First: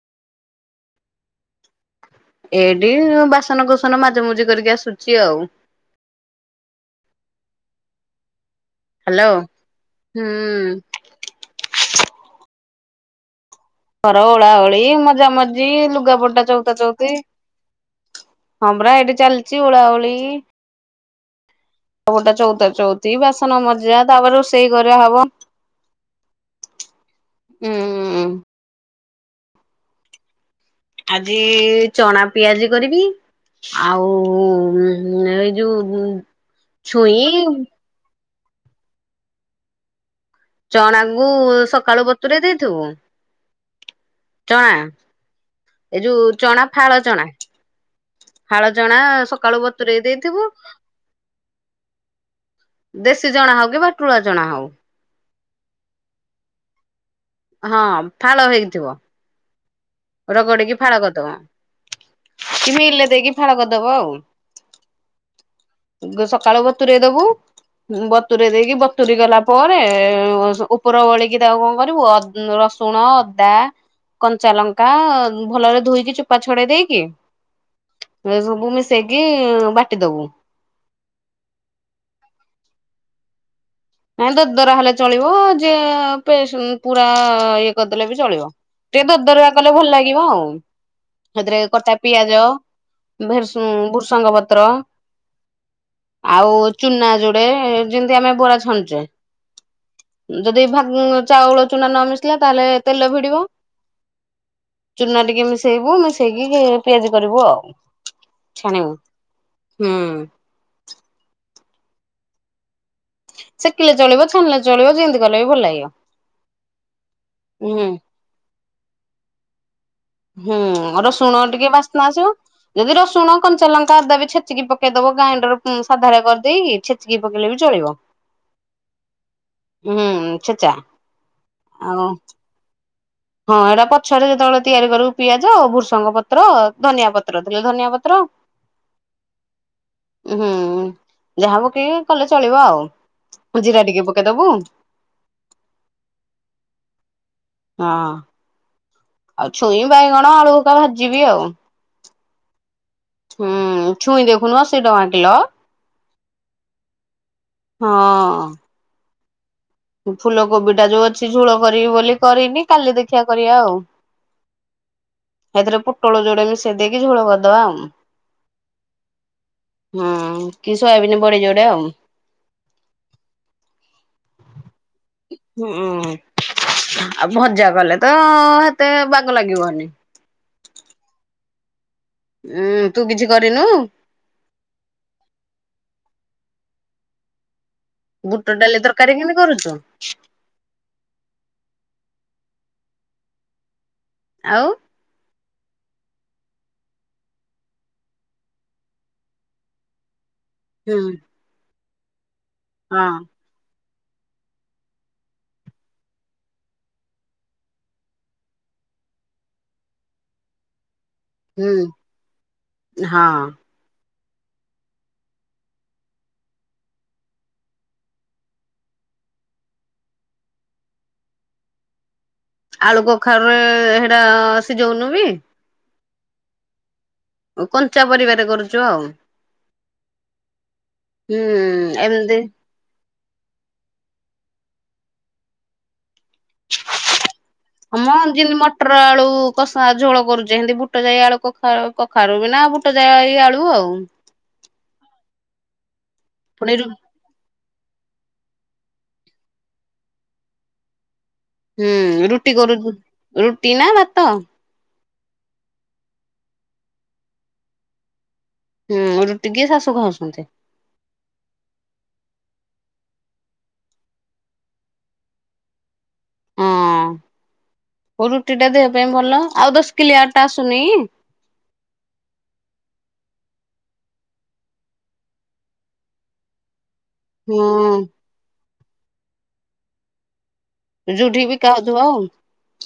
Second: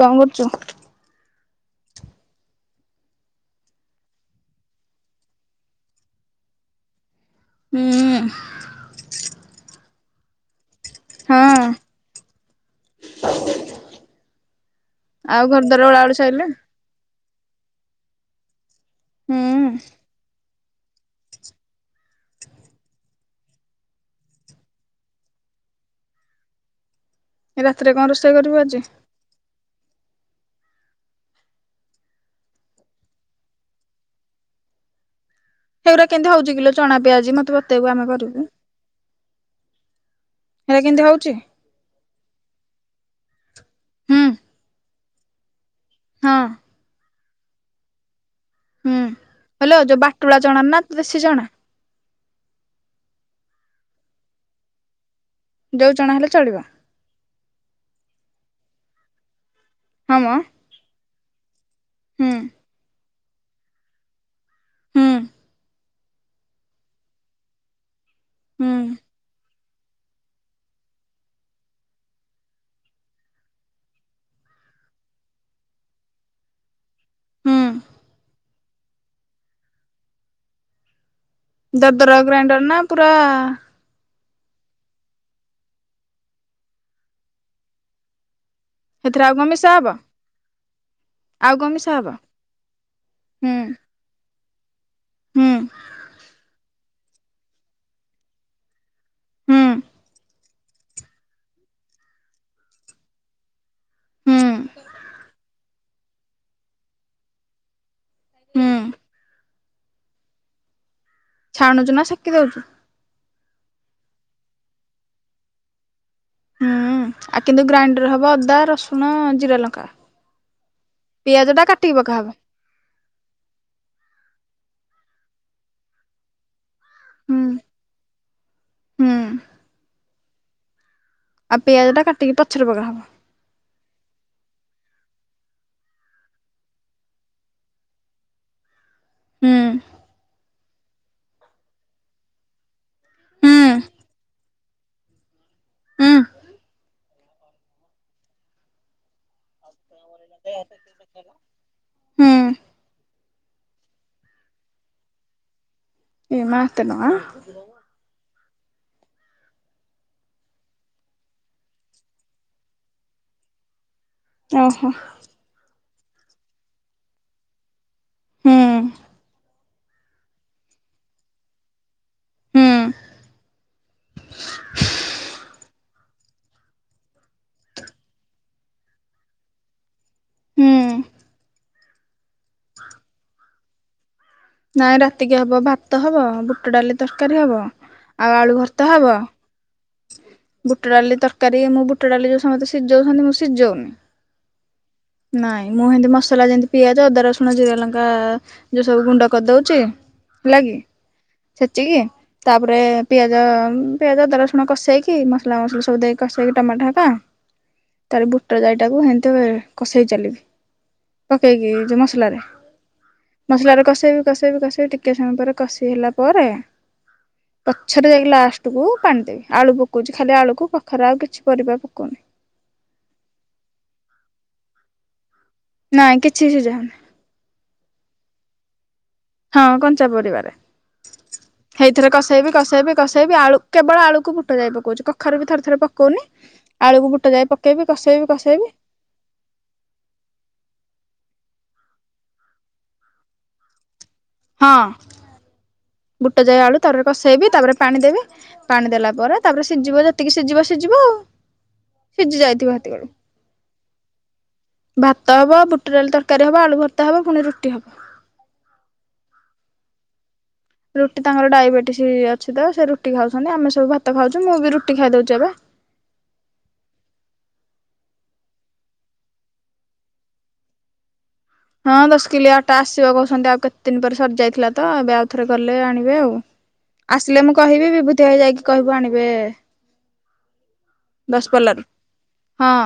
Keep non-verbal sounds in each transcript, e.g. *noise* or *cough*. କଣ କରୁଛୁ? ଏଇଠି ବାସନକୁସନ ମାଜି ମୁଜି କରିକି ଆସୁଛି ଆଉ ହୁଁ ହ୍ୟାଲୋ। ହୁଁ ହଁ ଘର ଓଳା ଓଳି ମଜା ଆଉ ଘର ମଜି ଦ୍ୱାର ଓଳା ଓଳି ସଇଲା? ଲୁଗାପଟା ଚଉତା ଚଉତି ହଁ ପରା। ଏଇଠି ଚାଲିଛି ହୁଁ ଓଳାଓଳି ସବୁଟା ଚଉତା ଚଉତି ବାସନ ମଜା ତାପରେ ରୋଷେଇ କରା ହବ ରାତିରେ କଣ ଉଁ ରୋଷେଇ କରିବୁ ଆଜି? ଆଜି ଚଣା ପିଆଜି କରିବି ଆଉ ଉଁ ଉଁ ଏ ସେଗୁରା କେମିତି ହଉଛି କିଲୋ ଚଣା ପିଆଜି ମତେ ବତେଇବୁ ଆମେ କରିବୁ। ହେରା କେମିତି ଚଣାକୁୁ ହଉଛି? ସକାଳୁ ବତୁରେଇ ଦେଇଥିବୁ ହୁଁ ଚଣା ଏଇ ଯୋଉ ହଁ ଚଣା ଫାଳ ଚଣା ଫାଳଚଣା ହୁଁ। ସକାଳୁ ହଲୋ ଯୋଉ ବତୁରେଇ ବାଟୁଳା ଦେଇଥିବୁ ଚଣା ନା ଦେଶୀ ଚଣା ଦେଶୀ ଚଣା ହଉ କି ବାଟୁଳା ଚଣା ହଉ। ଯୋଉ ଚଣା ହେଲେ ଚଳିବ। ହଁ ଫାଳ ହେଇଥିବ। ହଁ ମ ରଗଡିକି ଫାଳ କରିଦବ ହୁଁ କି ମିଲ ରେ ଦେଇକି ଫାଳ କରିଦବା ଆଉ। ହୁଁ ସକାଳୁ ବତୁରେଇ ଦବୁ ବତୁରେଇ ହୁଁ ଦେଇକି ବତୁୁରୀ ଗଲା ପରେ ଉପର ବଳିକି ତାକୁ କଣ କରିବୁ ରସୁଣ ଅଦା କଞ୍ଚାଲଙ୍କ କା ଭଲରେ ଧୋଇକି ଚୋପା ଛଡେଇ ଦେଇକି ହୁଁ। ଏ ସବୁ ମିଶେଇକି ବାଟି ଦବୁ। ଦରଦର ଗ୍ରାଇଣ୍ଡର ନା ପୁରା ନାଇଁ ଦର ଦରା ହେଲେ ଚଳିବ ଯେ ପେସୁନ ପୁରା ଇଏ କରିଦେଲେ ବି ଚଳିବ। ଟିକେ ସେଥିରେ ଆଉ ଦର କଣ ଦରା ମିଶା କଲେ ଭଲ ହବ ଲାଗିବ ଆଉ। ଆଉ ସେଥିରେ କଣ ମିଶା କଟା ହବ? ପିଆଜ ହୁଁ ଭେରସୁଙ୍ଗ ଭୁରୁସଙ୍ଗ ପତ୍ର ପତ୍ର ହୁଁ ଆଉ ଚୁନା ଯୋଡେ ଯେମତି ଆମେ ବରା ଛାଣୁଛେ ହୁଁ। ଯଦି *unintelligible* ଚାଉଳ ଚୁନା ନ ମିଶିଲା ତାହେଲେ ତେଲ ଭିଡିବ। ହୁଁ ଚୁନା ଟିକେ ମିସେଇବୁ ମିସେଇକି ପିଆଜି କରିବୁ ଆଉ। ହୁଁ ଛାଣିବୁ ହୁଁ। ଛାଣୁଛୁ ନା ସେକି ଦଉଛୁ? ଶେଖିଲେ ଚଳିବ ଛାଣିଲେ ଚଳିବ ଯେମିତି କଲେ ବି ଭଲ ଲାଗିବ। ହୁଁ ଆଉ କିନ୍ତୁ ହୁଁ ଗ୍ରାଇଣ୍ଡର ହବ ଅଦା ରସୁଣ ଜିରା ଲଙ୍କା। ହୁଁ ରସୁଣ ପିଆଜ ଟା ଟିକେ କାଟିକି ବାସ୍ନା ପକାହବ। ଆସିବ ଯଦି ରସୁଣ କଞ୍ଚାଲଙ୍କା ଅଦା ବି ଛେଚିକି ପକେ କେଇଦବ ଗ୍ରାଇଣ୍ଡର ସାଧାରେ କରିଦେଇକି ଛେଚକି ହୁଁ ପକେଇଲେ ବି ଚଳିବ ହୁଁ ହୁଁ ଛେଚା। ଆଉ ପିଆଜ ଟା କାଟିକି ପଛରେ ପକା ହବ। ହଁ ଏରା ପଛରେ ଯେତେବେଳେ ତିଆରି କରିବୁ ପିଆଜ ଭୃସଙ୍ଗ ପତ୍ର ଧନିଆ ପତ୍ର ଦେଲେ ଧନିଆ ପତ୍ର ହୁଁ। ହୁଁ ଯାହା ପକ କଲେ ଚଳିବ ଆଉ। ହୁଁ ଜିରା ଟିକେ ପକେଇଦବୁ। ହୁଁ ହଁ। ଆଉ ଛୁଇଁ ବାଇଗଣ ଆଳୁ ହେକା ଭାଜିବି ଆଉ। ହୁଁ ହୁଁ ଛୁଇଁ ଦେଖୁନ ଅଶି ଟଙ୍କା କିଲ। ଏମା ଏତେ କଣ? ହଁ। ଫୁଲ କୋବି ଟା ଯୋଉ ଅଛି ଝୋଳ କରିବି ବୋଲି କରିନି କାଲି ଦେଖଆ କରିବା ଆଉ। ଓହୋ। ତୋଳ ଯୋଡ ମିଶେଇ ଦେଇକି ଝୋଳ କରିଦବା ଆଉ। ହୁଁ। ହୁଁ କି ସୋୟାବିନ ବଡି ଯୋଡେ ଆଉ। ହୁଁ। ହୁଁଉଁ। ଆଉ ଭଜା କଲେ ତ ହେତେ ବାଗ ଲାଗିବନି। ହୁଁ। ଉୁଁ ତୁ କିଛି କରିନୁ? ନାଇଁ ରାତିକି ହବ ଭାତ ହବ ବୁଟ ଡାଲି ତରକାରୀ ହବ। ଆଉ ଆଳୁ ବୁଟ ଡାଲି ଭର୍ତ୍ତା ହବ ତରକାରୀ କେମିତି କରୁଛୁ। ବୁଟ ଡାଲି ତରକାରୀ ମୁଁ ବୁଟ ଡାଲି ଯୋଉ ସମସ୍ତେ ସିଝଉଛନ୍ତି ମୁଁ ସିଝଉନି ଆଉ। ନାଇଁ ମୁଁ ଏମତି ମସଲା ଯେମତି ପିଆଜ ଅଦା ରସୁଣ ଜିରା ଲଙ୍କା ଯୋଉ ସବୁ ଗୁଣ୍ଡ କରିଦଉଛି। ହେଲା କିି ହୁଁ ଛେଚିକି ତାପରେ ହଁ ପିଆଜ ପିଆଜର ଆପଣ କଷେଇକି ମସଲା ମସଲା ସବୁ ଦେଇକି କଷେଇକି ଟମାଟୋକା। ତାାର ବୁଟର ଯାାଇଟାକୁ ହେମତି କଷେଇ ଚାଲିବି। ପକେଇକି ହୁଁ ଯୋଉ ମସଲାରେ ହଁ ମସଲାରେ କଷେଇବ। କଷେଇବି କଷେଇବି ଟିକେ ସମୟ ପରେ କଷି ହେଲା ପରେ ପଛରେ ଯାଇକି ଲାଷ୍ଟ କୁ ପାଣି ଦେବି। ଆଳୁ ପକଉଛି ଖାଲି ଆଳୁକୁ ପାଖରେ ଆଉ କିଛି ପରିବା ପକଉନି। ଆଳୁ କଖାରୁରେ ସେଟା ସିଝଉନୁ କି? ନାଇଁ କିଛି ସିଝା ହୁଉନି। ଆଉ କଞ୍ଚା ପରିବାରେ କରୁଚ ଆଉ। ହଁ କଞ୍ଚା ପରିବାରେ ହୁଁ ହେଇଥିରେ ଏମିତି କଷେଇବି କଷେଇବି କସେଇ ବି ଆଳୁ କେବଳ ଆଳୁକୁ ବୁଟ ଯାଇ ପକଉଛି କଖାରୁ ବି ଥରେ ଥରେ ପକଉନି ଆଳୁକୁ ବୁଟ ଯାଇ ପକେଇବି ହଁ ମ କଷେଇବି ଯେମିତି କଷେଇବି ମଟର ଆଳୁ କଷା ଝୋଳ କରୁଛ ଏମିତି ବୁଟ ଯାଇ ଆଳୁ କ କଖାରୁ ବିନା ବୁଟ ଜାଇ ଆଳୁ ଆଉ। ହଁ ବୁଟ ଯାଇ ପୁଣି ଆଳୁ ରୁ ତ କଷେଇବି ତାପରେ ପାଣି ଦେବେ ପାଣି ଦେଲା ପରେ ତାପରେ ସିଝିବ ଯେତିକି ସିଝିବ ସିଝିବ ଆଉ। ହୁଁ ସିଝି ରୁଟି ଯାଇଥିବ କରୁ ହେତିକଳୁ ରୁଟି ନା ଭାତ? ଭାତ ହବ ବୁଟ ଡଲି ତରକାରୀ ହବ ଆଳୁ ଭର୍ତ୍ତା ହବ ପୁଣି ରୁଟି ହବ। ହୁଁ ରୁଟି କିଏ? ଶାଶୁ ଖାଉଛନ୍ତି। ରୁଟି ତାଙ୍କର ଡାଇବେଟିସ୍ ଅଛି ତ ସେ ରୁଟି ଖାଉଛନ୍ତି। ଆମେ ସବୁ ଭାତ ଖାଉଛୁ ମୁଁ ବି ରୁଟି ଖାଇଦଉଛି ଏବେ। ହଉ ରୁଟି ଟା ଦେହ ପାଇଁ ଭଲ ଆଉ ଦଶକିଲିଆ ଅଟା ଆସୁନି? ହଁ ଦଶ କିଲୋ ଅଟା ଆସିବ କହୁଛନ୍ତି ଆଉ କେତେ ଦିନ ପରେ ସରିଯାଇଥିଲା ତ ଏବେ ଆଉଥରେ ଗଲେ ଆଣିବେ ଆଉ। ଆସିଲେ ମୁଁ କହିବି ହଁ ବିଭୂତି ହେଇ ଯାଇକି କହିବୁ ଆଣିବେ। ରୁଟି ବି ଦଶପଲ୍ଲାରୁ ଖାଉଥିବ ଆଉ। ହଁ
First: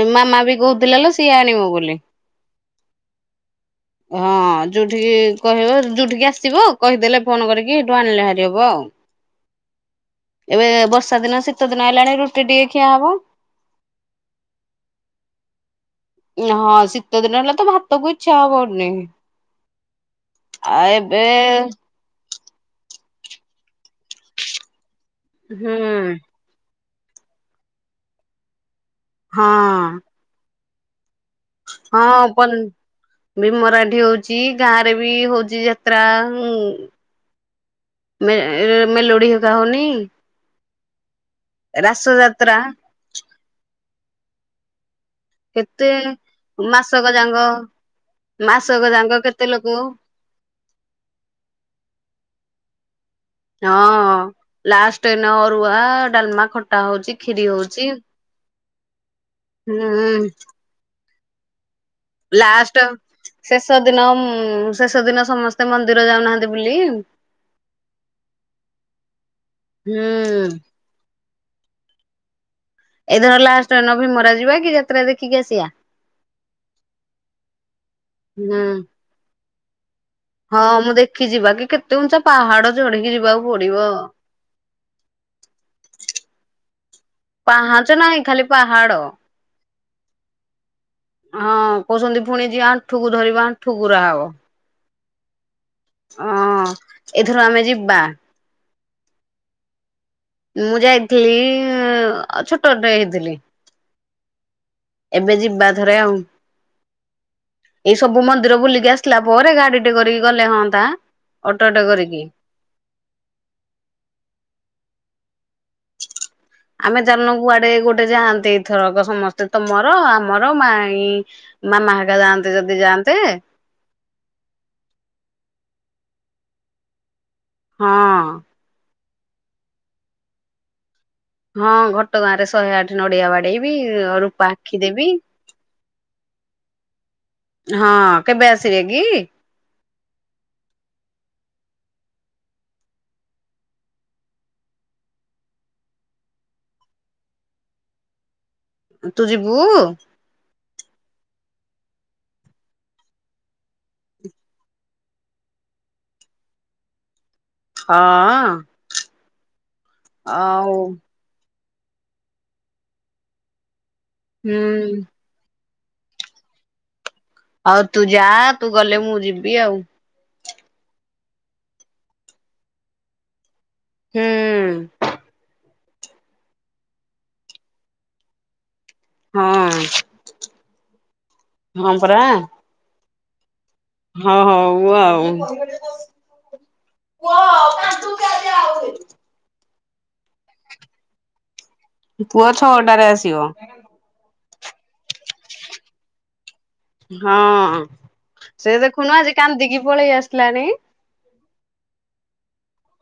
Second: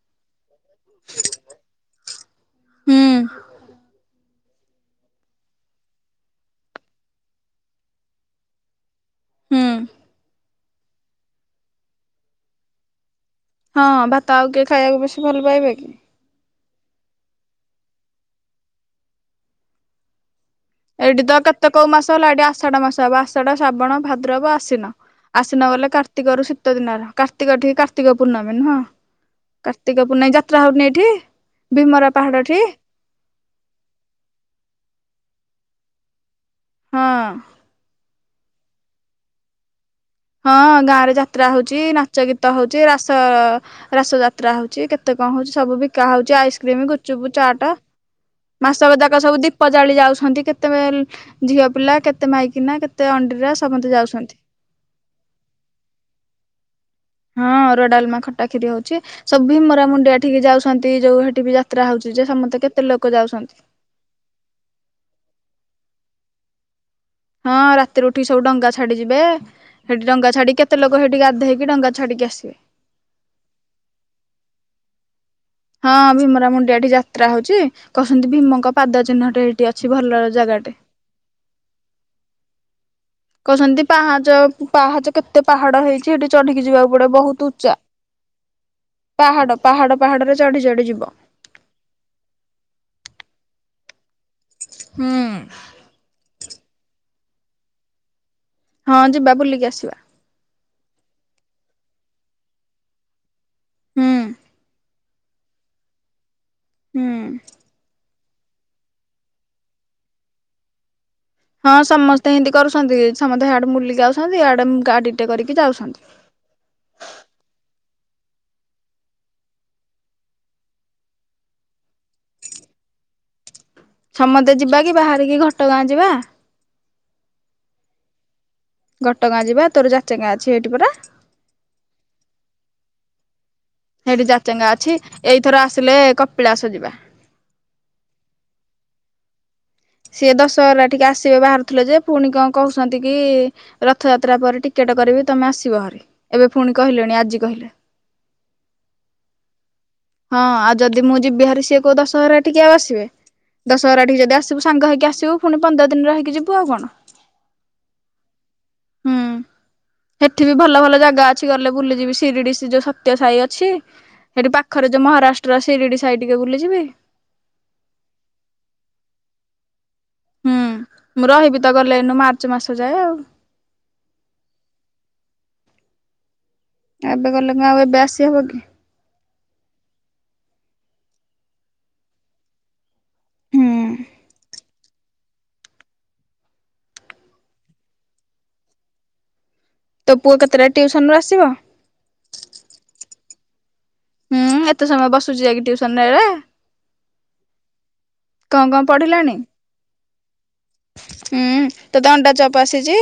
ଏ ମାମା ବି କହୁଥିଲେ ଲୋ ସିଏ ଆଣିବ ବୋଲି। ହୁଁ। ହଁ। ଆଉ ଯୋଉଠିକି କହିବ ଯୋଉଠିକି ଆସିବ କହିଦେଲେ ଫୋନ କରିକି ସେଇଠୁ ଆଣିଲେ ହାରି ହବ ଆଉ। ହୁଁ। ଏବେ ବର୍ଷା ଦିନ ଶୀତ ଦିନ ହେଲାଣି ରୁଟି ଟିକେ ଖିଆ ହବ। ହଁ ଭାତ ଆଉ କି ଖାଇବାକୁ ବେଶ ଭଲ ପାଇବେ କି? ହଁ ଶୀତଦିନ ହେଲେ ତ ଭାତକୁ ଇଚ୍ଛା ହବନି। ଆଉ ଏଠି ଏବେ ତ କେତେ କୋଉ ମାସ ହେଲା ଆଡେ ଆସ ଆଷାଢ ମାସ ହବ ଆଷାଢ ଶ୍ରାବଣ ଭାଦ୍ରବ ଆସିନ ଆସିନ ହୁଁ ଗଲେ କାର୍ତ୍ତିକରୁ ଶୀତ ଶୀତ ଦିନର କାର୍ତ୍ତିକ ଟଠିକି କାର୍ତ୍ତିକ ପୂର୍ଣ୍ଣମୀ ନୁହଁ ହଁ କାର୍ତ୍ତିକ ପୂର୍ଣ୍ଣମୀ ଯାତ୍ରା ହଉନି ଏଠି? ଭୀମରା ହଁ ପାହାଡ ଠି ବି ମରାଠି ହଉଛି ଗାଁରେ ବି ହଉଛି ଯାତ୍ରା। ଉଁ ହଁ। ମେ ମେଲୋଡି ହରିକା ହଉନି? ହଁ ଗାଁ ରେ ଯାତ୍ରା ହଉଛି ରାସ ନାଚ ଗୀତ ଯାତ୍ରା ହଉଛି ରାସ ରାସ ଯାତ୍ରା ହଉଛି କେ ତେ କଣ ହଉଛି ସବୁ କେତେ ବିକା ହଉଚଛି ଆଇସ୍କ୍ରିମ, ମାସକ ଗୁପଚୁପ, ଯାଙ୍କ ଚାଟ୍। ମାସକ ଯାକ ଯାଙ୍କ ସବୁ କେତେ ଦୀପ ଲୋକ ଜାଳି ଯାଉଛନ୍ତି କେତେ ଝିଅ ପିଲା କେତେ ମାଇକିନା କେତେ ତେ ଅଣ୍ଡିରା ସମସ୍ତେ ଯାଉଛନ୍ତି। ଟେନ ଅରୁଆ, ଡାଲମା, ଖଟା। ହଉଛି ଖିରି ହଁ ହଉଛି। ଅରୁଆ ଡାଲମା ଖଟା ଖିରି ହଉଛି ସବି ମରା ମୁୁଡିଆ ହୁଁ ଠିକି ଯାଉଛନ୍ତି ଯୋଉ ସେଠି ବି ଯା ଲାଷ୍ଟ ଶେଷ ଦିନ ଶେଷ ଦିନ ସମସ୍ତେ ମନ୍ଦିର ଯାଉନାହାନ୍ତି ବୁଲି? ହଁ ରାତିରେ ଉଠିକି ସବୁ ଡା ଛାଡିଯିବେ ହୁଁ ସେଠି ଡଙ୍ଗା ଛାଡି କେତେ ଲୋକ ହେଠି ଗାଧେଇକି ଡଙ୍ଗା ଛାଡ଼ିକି ଆସିବେ। ଏଇଦିନ ଲାଷ୍ଟ ନଭେମ୍ବର ଯିବା କି ଯାତ୍ରା ଦେଖି? ହଁ ଭୀମରା ମୁଣ୍ଡିଆ ଏଠି ଯାତ୍ରା ହଉଛି କହୁଛନ୍ତି ହୁଁ। ଭୀମଙ୍କ ପାଦ ଚିହ୍ନଟ ଏଇଠି ଅଛି। ଭଲ ହଁ ଜାଗାଟେ ମୁଁ ଦେଖି ଯିବା କି କେତେ ଉଞ୍ଚା ପାହାଡ ଚଢିକି ଯିବା। କହୁଛନ୍ତି ପାହାଚ ପାହାଚ କେତେ ପାହାଡ ହେଇଛି ସେଠି ଚଢିକି ଯିବାକୁ ପଡିବ ବହୁତ ଉଚ୍ଚା। ନାଇ ଖାଲି ପାହାଡ଼। ପାହାଡ ପାହାଡ ପାହାଡରେ ଚଢି ଚଢି ଯିବୁ। ହଁ କହୁଛନ୍ତି ପୁଣି ଯିଏ ଆଣ୍ଠୁକୁ ଧରିବ ଅଣ୍ଠୁକୁରା ହେବ । ହଁ! ହଁ ଏଥିରୁ ଆମେ ଯିବା। ହଁ ଯିବା ବୁଲିକି ଆସିବା। ମୁଁ ଯାଇଥିଲି ଛୋଟଟେ ହେଇଥିଲି। ହୁଁ! ଏବେ ଯିବା ଥରେ ଆଉ! ଏଇ ହୁଁ! ସବୁ ମନ୍ଦିର ବୁଲିକି ଆସିଲା ପରେ ଗାଡି ଟେ କରିକି ଗଲେ ହଅନ୍ତା। ହଁ ଅଟୋଟେ କରିକି ସମସ୍ତେ ଏମିତି କରୁଛନ୍ତି ସମସ୍ତେଆଡେ ବୁଲିକି ଆଉଛନ୍ତିଆଡେ ଗାଡିଟେ କରି ଯାଉଛନ୍ତି ଆମେ ଜାଣିନୁ କୁଆଡେ ଗୋଟେ ଯାଆନ୍ତି ଏଇଥରକ ସମସ୍ତେ ତମର ଆମର ମାଇ ମାମାହାଙ୍କା ଯାଆନ୍ତେ ଯଦି ଯାଆନ୍ତେ। ସମସ୍ତେ ଯିବା କି ବାହାରିକି ଘଟଗାଁ ଯିବା। ହଁ! ଘଟଗାଁ ଯିବା ତୋର ଯାଚେ ଗାଁ ଅଛି ଏଇଠି ପରା। ହଁ ଘଟଗାଁ ରେ ଶହେ ଆଠ ନଡିଆ ବାଡେଇବି। ସେଇଠି ରୂପା ଯାଚେଙ୍ଗା ଆଖି ଅଛି ଦେବି ଏଇଥର ଆସିଲେ କପିଳାସଜିବା। ହଁ କେବେ ଆସିବେ କି? ସିଏ ଦଶହରା ଟିକେ ଆସିବେ ବାହାରୁଥିଲେ ଯେ ପୁଣି କଣ କହୁଛନ୍ତି କି ରଥଯାତ୍ରା ପରେ ଟିକେ ଟିକେଟ କରିବି ତମେ ଆସିବ ଭରି ଏବେ ପୁଣି କହିଲେଣି ଆଜି କହିଲେ ତୁ ଯିବୁ ହଁ ଆଉ ଯଦି ମୁଁ ଯିବିହାରି ସିଏ କଉ ଦଶହରା ଟିକି ଆଉ ଆସିବେ ଦଶହରା ଟିକି ଯଦି ଆସିବେ ସବୁ ସାଙ୍ଗ ହେଇକି ଆସିବୁ ପୁଣି ପନ୍ଦର ଦିନରେ ହେଇକି ଯିବୁ ଆଉ କଣ? ହଁ ହୁଁ ସେଠି ବି ଆଉ ଭଲ ଭଲ ଜାଗା ଅଛି ଗଲେ ବୁଲିଯିବି ସିରିଡି ସ ଯୋଉ ସତ୍ୟ ସାହି ଅଛି ସେଠି ପାଖରେ ଯୋଉ ହୁଁ ମହାରାଷ୍ଟ୍ର ସିରିଡି ସାାଇ ଟିକେ ବୁଲିଯିବି। ଆଉ ତୁ ଯା ତୁ ଗଲେ ମୁଁ ଯିବି ଆଉ! ହୁଁ ମୁଁ ରହିବି ତ ଗଲେ ଏନୁ ମାର୍ଚ୍ଚ ମାସ ଯାଏ ଆଉ! ହୁଁ! ଏବେ ଗଲେ ମୁ ଆଉ ଏବେ ଆସିହବ କି? ହଁ! ହଁ ପରା! ହୁଁ ହଉ ହଉ ଆଉ! ଓହୋ! ତୋ ପୁଅ କେତେଟା ଟିଉସନ ରୁ ଆସିବ? ପୁଅ ଛଅଟାରେ ଆସିବ। ହୁଁ ଏତେ ସମୟ ବସୁଛି ଯାଇକି ଟୁସନଟାରେ। ହଁ ସେ ଦେଖୁନୁ ଆଜି ପଢିଲାଣି? କାନ୍ଦିକି ପଳେଇ ଆସିଲାଣି। ହୁଁ ତତେ ଅଣ୍ଡା ଚପ ଆସିଛି?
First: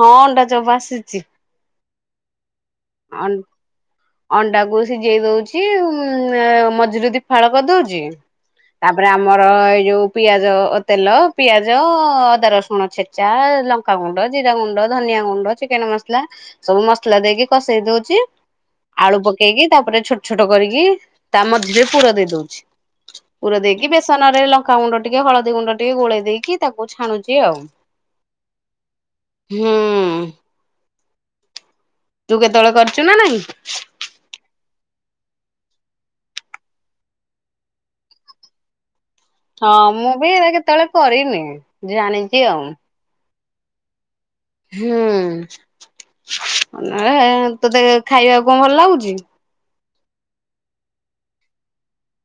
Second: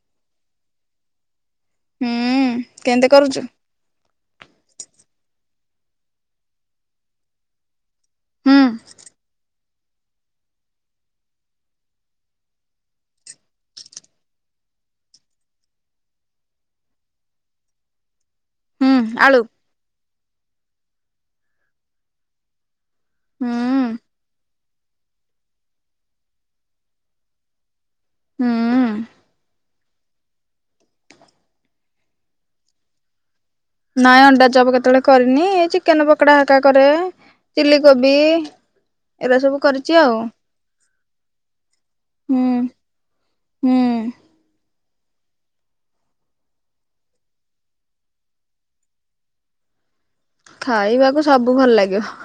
ହଁ ଅଣ୍ଡା ଚପ ଆସିଛି। ହୁଁ କେମତି କରୁଛୁ। ଅଣ୍ଡାକୁ ସିଝେଇ ଦଉଛି ମଝିରୁ ଦିଫାଳ କରିଦଉଛି। ହୁଁ ତାପରେ ଆମର ଏ ଯୋଉ ପିଆଜ ତେଲ ପିଆଜ ଅଦା ରସୁଣ ଛେଚା ଲଙ୍କାଗୁଣ୍ଡ ଜିରା ଗୁଣ୍ଡ। ଧନିଆ ଗୁଣ୍ଡ ଚିକେନ ମସଲା ସବୁ ମସଲା ଦେଇକି କଷେଇ ଦଉଛି! ଆଳୁ ପକେଇକି ତାପରେ ଛୋଟ ଛୋଟ କରିକି ତା ମଝିରେ ପୁର ଦେଇ ଦଉଛି। ହୁଁ ପୁର ଦେଇକି ବେସନରେ ଲଙ୍କାଗୁଣ୍ଡ ଟିକେ ହଳଦୀ ଗୁଣ୍ଡ ଟିକେ ଗୋଳେଇ ଦେଇକି ତାକୁ ଛାଣୁଛି ଆଉ। ହୁଁ। ହୁଁ। ତୁ କେତେବେଳେ କରିଛୁ ନା ନାଇଁ। ନାଇଁ ଅଣ୍ଡା ଚପ୍ କେତେବେଳେ କରିନି ଚିକେନ ପକୋଡା ହାକା କରେ। ଚିଲି କୋବି। ଏରା ସବୁ ହଁ କରିଛି ମୁଁ ଆଉ ବି ଏରା କେତେବେଳେ କରିନି ହୁଁ ଜାଣିଛି ଆଉ। ହୁଁ। ହୁଁ। *inaudible* ହେ ତୋତେ ଖାଇବାକୁ କଣ ଭଲ ଲାଗୁଛି? ଖାଇବାକୁ ସବୁ ଭଲ ଲାଗିବ।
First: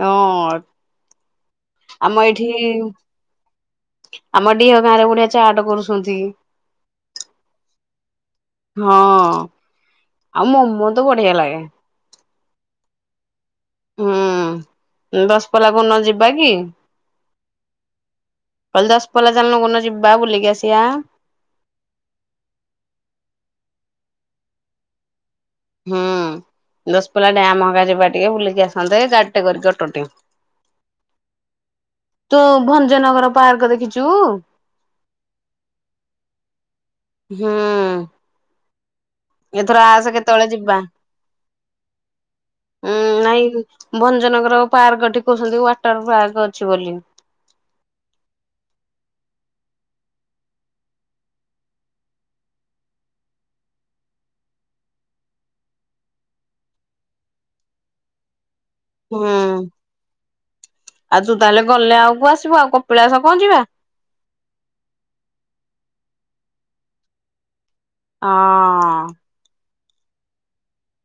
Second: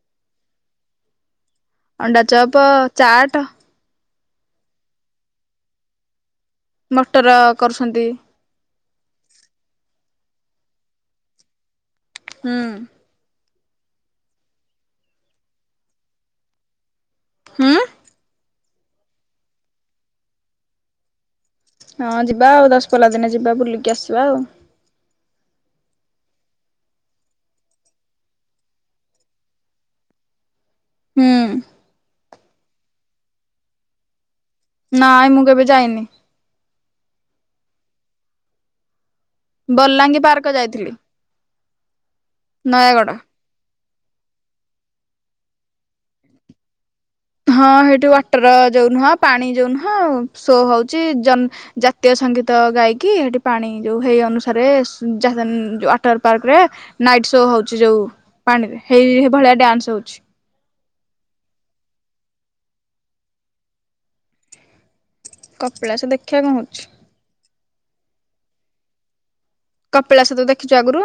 ହଁ। ଆମ ଅଣ୍ଡା ଏଇଠି ଚପ ଚାଟ। ଆମ ଡିିହ ଗାଁରେ ବଢିଆ ଚାଟ କରୁଛନ୍ତି। ମଟର କରୁଛନ୍ତି। ହଁ ଆଉ ମୋମୋ ତ ବଢିଆ ଲାଗେ। ହୁଁ। ହୁଁ ଦଶପଲାକୁ ନ ଯିବା କି। ହୁଁ। କହିଲି ଦଶପଲ୍ଲା ଚାଲୁନୁ କୋଉ ଦିନ ଯିବା ବୁଲିକି ଆସିବା। ହଁ ଯିବା ଆଉ ଦଶପଲ୍ଲା ଦିନେ ଯିବା ବୁଲିକି ଆସିବା ଆଉ। ହୁଁ। ଦଶପ୍ଲା ଡ୍ୟାାମ ହଙ୍ଗା ଯିବା ଟିକେ ବୁଲିକି ଆସନ୍ତେ! ଗାଡି ଟେ କରିକି ଅଟୋ ଟେ। ହୁଁ। ତୁ ଭଞ୍ଜନଗର ପାର୍କ ଦେଖିଛୁ? ନାଇଁ ମୁଁ କେବେ ଯାଇନି। ହୁଁ। ଏଥର ଆସ ବଲାଙ୍ଗୀ ପାର୍କ କେତେବେଳେ ଯିବା! ଯାଇଥିଲି ଉଁ ନୟାଗଡ଼ ନାଇଁ ଭଞ୍ଜନଗର ପାର୍କଠି କହୁଛନ୍ତି, ୱାଟର ପାର୍କ ଅଛି ବୋଲି। ହଁ ସେଇଠି ୱାଟର ଯୋଉ ନୁହଁ ପାଣି ଯୋଉ ନୁହଁ ସୋ ହଉଛି। ଜନ୍ ଜାତୀୟ ସ ସଙ୍ଗୀତ ଗାଇକି ହେଠି ପାଣି ଯୋଉ ହେଇ ଅନୁସାରେ ସ ଯା ୱାଟର ପାର୍କ ରେ ନାଇଟ ଶୋ ହଉଛି! ଯୋଉ ପାଣିରେ ହେଇ ହୁଁ ଭଳିଆ ଡ୍ୟାନ୍ସ ହଉଛି। ଆଉ ତୁ ତାହେଲେ ଗଲେ ଆଉକୁ ଆସିବୁ ଆଉ କପିଳାସ କଣ ଯିବା। କପିଳାସ ଦେଖିବା କଣ ହଉଛି। ହଁ। କପିଳାସ ତୁ ଦେଖିଛୁ ଆଗରୁ।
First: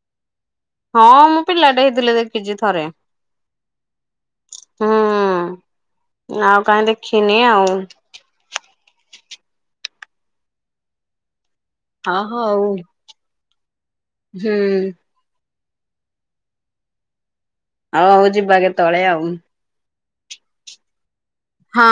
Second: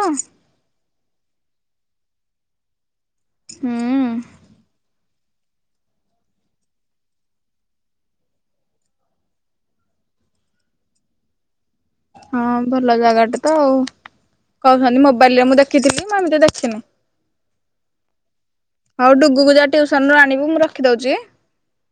ହଁ ମୁଁ ପିଲାଟା ହେଇଥିଲେ ଦେଖିଛି ଥରେ ହୁଁ ହୁଁ। ଆଉ କାହିଁ ଦେଖିନି ଆଉ। ହଁ ଭଲ ଜାଗା ଟେ ତ ଆଉ ହୁଁ କହୁଛନ୍ତି! ମୋବାଇଲ ରେ ମୁଁ ଦେଖ କିଥିଲି ମୁଁ ଏମିତି ଦେଖିନି। ଆଉ ହଉ ଯିବା କେତେବେଳେ ଆଉ। ନୁ ଆଣିବୁ ମୁଁ ରଖିଦଉଛି। ହଁ।